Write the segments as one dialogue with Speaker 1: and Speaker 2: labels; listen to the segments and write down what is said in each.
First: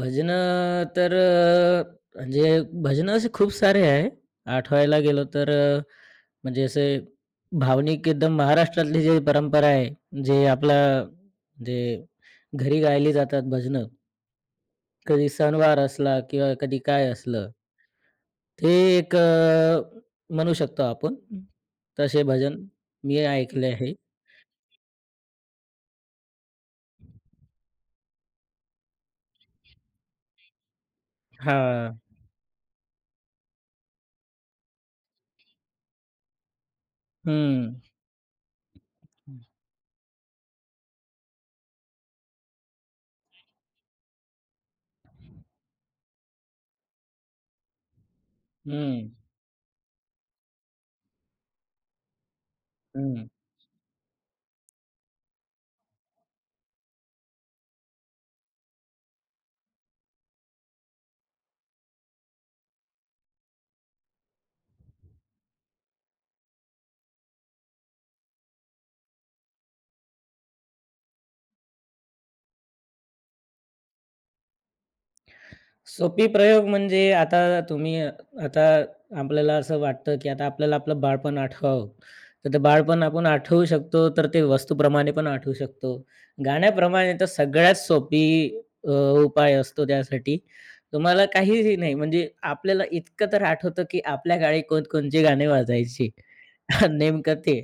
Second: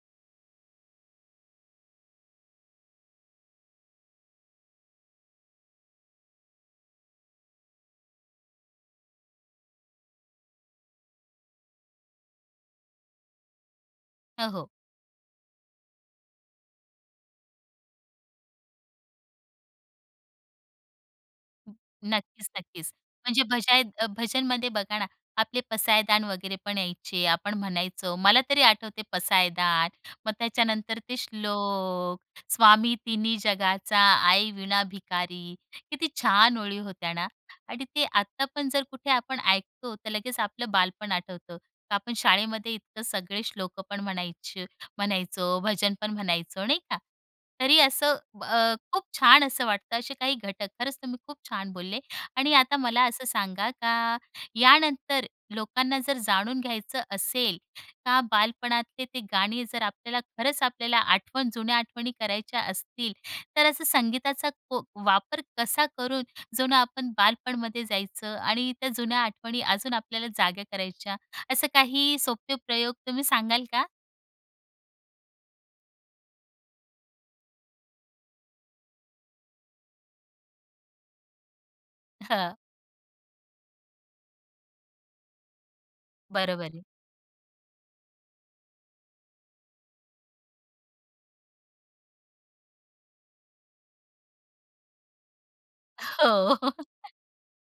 Speaker 1: भजनं तर अ, म्हणजे भजनं असे खूप सारे आहे. आठवायला गेलो तर अ, म्हणजे असे भावनिक एकदम महाराष्ट्रातली जी परंपरा आहे. जे आपला जे घरी गायली जातात भजनं
Speaker 2: हं, हो.
Speaker 1: कधी सणवार असला किंवा कधी काय असलं. ते एक अ, म्हणू शकतो आपण. तसे
Speaker 2: नक्कीच
Speaker 1: भजन
Speaker 2: नक्कीच.
Speaker 1: मी
Speaker 2: म्हणजे
Speaker 1: ऐकले
Speaker 2: भजाय
Speaker 1: आहे.
Speaker 2: अ, भजनमध्ये बघा ना आपले पसायदान वगैरे पण यायचे. आपण म्हणायचो मला तरी आठवते पसायदान. मग त्याच्यानंतर ते
Speaker 1: हां.
Speaker 2: श्लोक, "स्वामी तिन्ही जगाचा आई वीणा भिकारी." किती छान ओळी होत्या ना.
Speaker 1: हं.
Speaker 2: आणि ते आता पण जर कुठे आपण ऐकतो, तर लगेच आपलं बालपण आठवतं. का आपण शाळेमध्ये इतकं सगळे श्लोकं पण म्हणायची म्हणायचो, भजन पण म्हणायचो, नाही का? तरी असं अ, खूप
Speaker 1: हं.
Speaker 2: छान असं वाटतं असे काही घटक. खरंच तुम्ही खूप छान बोलले आणि आता मला असं
Speaker 1: हं.
Speaker 2: सांगा, का यानंतर लोकांना जर जाणून घ्यायचं असेल, का बालपणातले ते गाणी, जर आपल्याला खरंच आपल्याला आठवण, जुन्या आठवणी करायच्या असतील, तर असं संगीताचा को वापर कसा करून जूनं आपण बालपणमध्ये जायचं आणि त्या जुन्या आठवणी अजून आपल्याला जागा करायच्या, असे काही सोपे प्रयोग तुम्ही सांगाल का?
Speaker 1: सोपी प्रयोग म्हणजे आता तुम्ही, आता आपल्याला असं वाटतं की आता आपल्याला आपलं बालपण आठवावं. तर
Speaker 2: हं.
Speaker 1: ते बालपण आपण आठवू शकतो, तर ते वस्तूप्रमाणे पण आठवू शकतो,
Speaker 2: बरोबर आहे.
Speaker 1: गाण्याप्रमाणे तर सगळ्यात सोपी अ, उपाय असतो, त्यासाठी. तुम्हाला काहीही नाही म्हणजे आपल्याला इतकं तर आठवतं की आपल्या काळी कोण-कोणचे गाणे वाजायची
Speaker 2: हो.
Speaker 1: नेमकं, ते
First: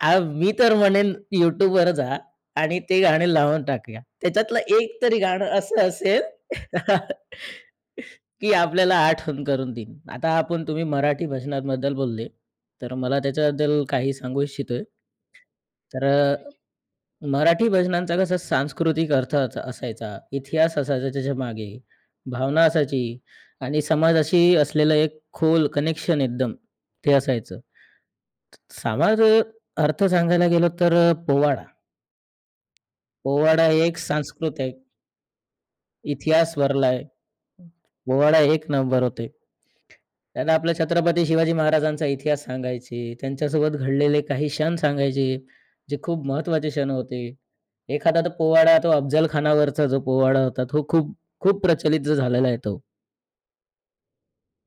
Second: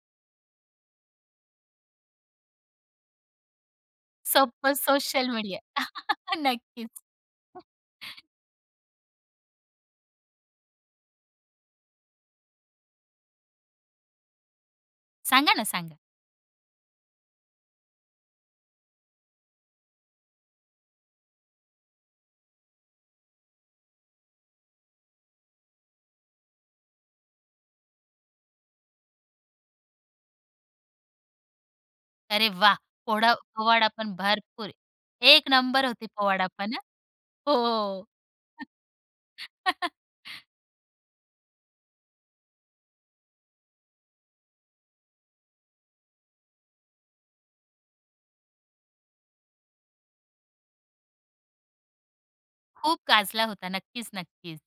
Speaker 1: अ, मी तर म्हणेन YouTubeवर जा आणि ते गाणे लावून टाकूया, त्याच्यातलं
Speaker 2: सोप्पं
Speaker 1: एक तरी
Speaker 2: सोशल
Speaker 1: गाणं
Speaker 2: मीडिया.
Speaker 1: असं असेल,
Speaker 2: नक्कीच.
Speaker 1: की आपल्याला आठवण करून देईन. आता आपण तुम्ही मराठी भजनांबद्दल बोलले, तर मला त्याच्याबद्दल काही सांगू इच्छितोय.
Speaker 2: सांगा ना. सांगा.
Speaker 1: तर अ, मराठी भजनांचा कसा सांस्कृतिक अर्थ च असायचा, इतिहास असायचा त्याच्यामागे, भावना असायची आणि समाजाशी असलेलं एक खोल कनेक्शन एकदम ते असायचं समाज अ, अर्थ सांगायला गेलो तर अ, पोवाडा.
Speaker 2: अरे वाह! पोडा
Speaker 1: पोवाडा
Speaker 2: पोवाडा
Speaker 1: एक
Speaker 2: पण
Speaker 1: सांस्कृत
Speaker 2: भरपूर
Speaker 1: आहे.
Speaker 2: एक नंबर होते
Speaker 1: इतिहास
Speaker 2: पोवाडापण हं.
Speaker 1: भरलाय.
Speaker 2: हो.
Speaker 1: पोवाडा 1 नंबर होते. त्यांना आपल्या छत्रपती शिवाजी महाराजांचा इतिहास सांगायचे, त्यांच्यासोबत घडलेले काही क्षण सांगायचे, जे खूप महत्वाचे क्षण होते. एखादा तो पोवाडा तो अफझलखानावरचा जो पोवाडा होता, तो खूप, खूप प्रचलित झालेला आहे तो.
Speaker 2: खूप गाजला होता. नक्कीच, नक्कीच.